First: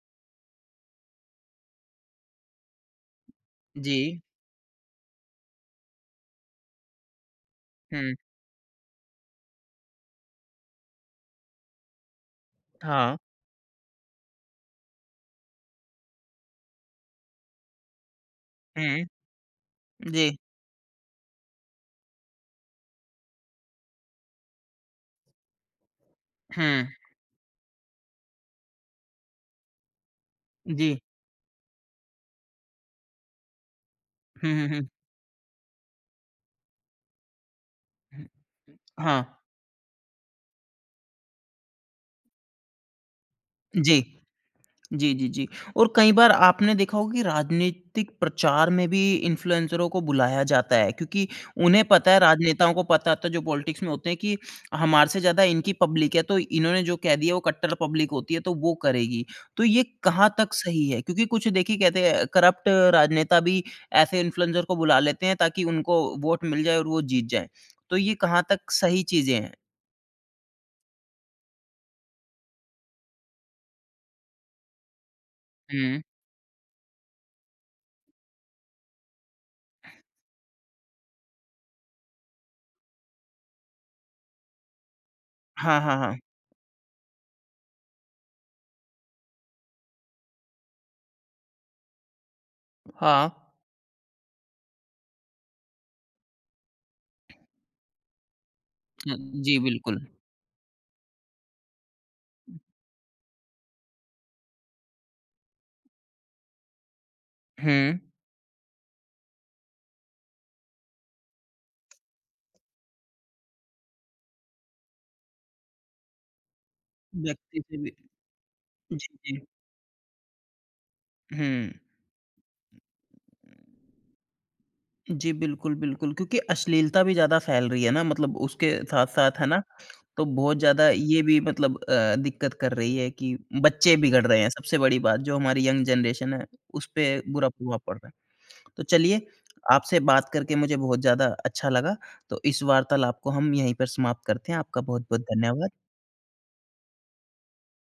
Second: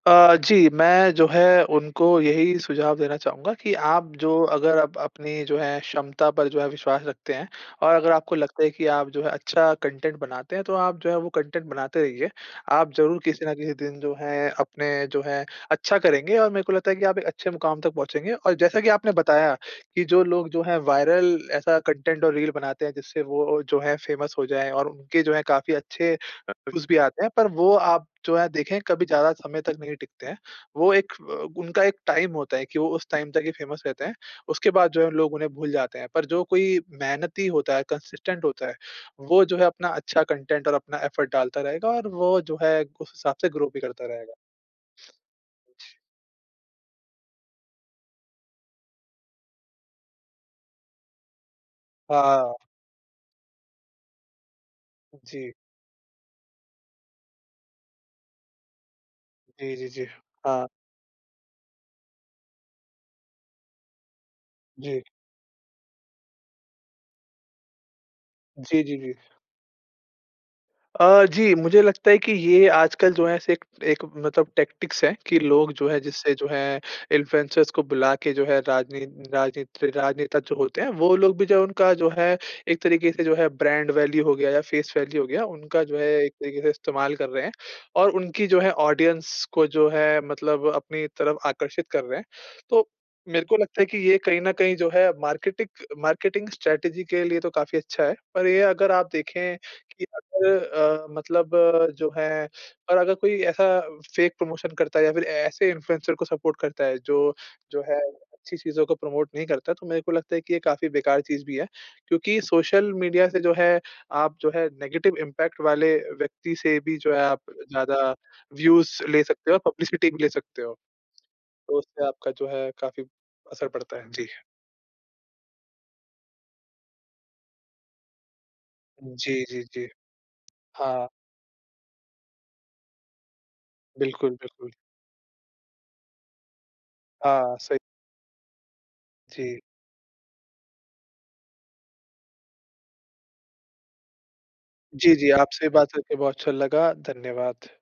अ, जी। मैं जो है उनको यही सुझाव देना चाहूँगा कि, आप जी। जो अगर आप अपनी जो है क्षमता पर जो है विश्वास रखते हैं और अगर हुँ। आपको लगता है कि आप जो है अच्छा कंटेंट बनाते हैं, तो आप जो है वो कंटेंट बनाते रहिए। आप हाँ। ज़रूर किसी न किसी दिन जो है अपने जो है अच्छा करेंगे और मेरे को लगता है कि आप एक अच्छे मुकाम तक पहुँचेंगे। और जैसा की हुँ। आपने बताया कि जो जी लोग जो है वायरल ऐसा कंटेंट रील बनाते हैं जिससे वो जो है फ़ेमस हो जाए और उनके जो है काफ़ी अच्छे व्यूज़ हुँ। भी आते हैं, पर वो आप जो है देखें, कभी ज़्यादा समय तक नहीं टिकते हैं। वो जी। एक उनका एक टाइम होता है कि वो उस टाइम तक ही फ़ेमस रहते हैं, हुँ, हुँ, उसके हुँ बाद जो है लोग उन्हें भूल जाते हैं। पर जो कोई मेहनती होता है, कंसिस्टेंट होता है, हाँ। वो जो है अपना अच्छा कंटेंट और अपना एफ़र्ट डालता रहेगा और वो जो है उस हिसाब से ग्रो भी जी। करता रहेगा। जी, जी, जी। और कई बार आपने देखा होगा कि राजनीतिक प्रचार में भी इन्फ्लुएंसरों को बुलाया जाता है क्योंकि उन्हें पता है, हाँ। राजनेताओं को पता होता है जो पॉलिटिक्स में होते हैं कि हमारे से ज़्यादा जी। इनकी पब्लिक है तो इन्होंने जो कह दिया वो कट्टर पब्लिक होती है तो वो करेगी। तो जी, ये जी, जी। कहाँ तक हाँ। सही है क्योंकि कुछ देखिए कहते हैं करप्ट राजनेता भी ऐसे इन्फ्लुएंसर को बुला जी। लेते हैं ताकि उनको वोट मिल जाए और वो जीत जाए। तो ये कहाँ तक जी, जी, सही जी। चीज़ें हैं? अ, जी मुझे लगता है कि ये आजकल जो है से एक मतलब टैक्टिक्स है कि लोग जो है, हुँ। जिससे जो है इन्फ्लुएंसर्स को बुला के जो है राजनीत राजनीत राजनेता जो होते हैं, वो लोग भी जो उनका जो है, एक तरीके से जो है ब्रांड वैल्यू हो गया या फ़ेस वैल्यू हो गया हाँ, उनका जो हाँ, है हाँ। एक तरीके से इस्तेमाल कर रहे हैं और उनकी जो है ऑडियंस को जो है मतलब अपनी तरफ आकर्षित कर रहे हैं। तो हाँ। मेरे को लगता है कि ये कहीं न कहीं जो है मार्केटिक मार्केटिंग स्ट्रैटेजी के लिए तो काफ़ी अच्छा है। पर ये अगर आप देखें जी, बिल्कुल। कि अगर अ, मतलब जो है और अगर कोई ऐसा फेक प्रमोशन करता है या फिर ऐसे इन्फ्लुएंसर को सपोर्ट करता है जो, जो है हुँ। अच्छी चीज़ों को प्रमोट नहीं करता तो मेरे को लगता है कि ये काफ़ी बेकार चीज़ भी है। क्योंकि सोशल मीडिया से जो है, आप जो है नेगेटिव इम्पैक्ट वाले व्यक्ति से भी जो है, आप व्यक्ति को लिए ज़्यादा व्यूज़ जी, ले जी। सकते हो, पब्लिसिटी भी ले सकते हो। हुँ। तो उससे आपका जो है काफ़ी असर पड़ता है। जी। जी, बिल्कुल, बिल्कुल। क्योंकि अश्लीलता भी ज़्यादा फैल रही है ना मतलब उसके साथ-साथ जी, है ना जी, जी। तो बहुत ज़्यादा हाँ ये भी मतलब अ, दिक्क़त कर रही है कि बच्चे बिगड़ बिल्कुल, रहे हैं बिल्कुल। सबसे बड़ी बात जो हमारी यंग जेनरेशन है, उसपे बुरा हाँ, सही। प्रभाव पड़ रहा है। तो चलिए जी। आपसे बात करके मुझे बहुत ज़्यादा अच्छा लगा तो इस वार्तालाप को हम यहीं पर समाप्त करते हैं, आपका जी, बहुत-बहुत जी। आपसे धन्यवाद। बात करके बहुत अच्छा लगा। धन्यवाद।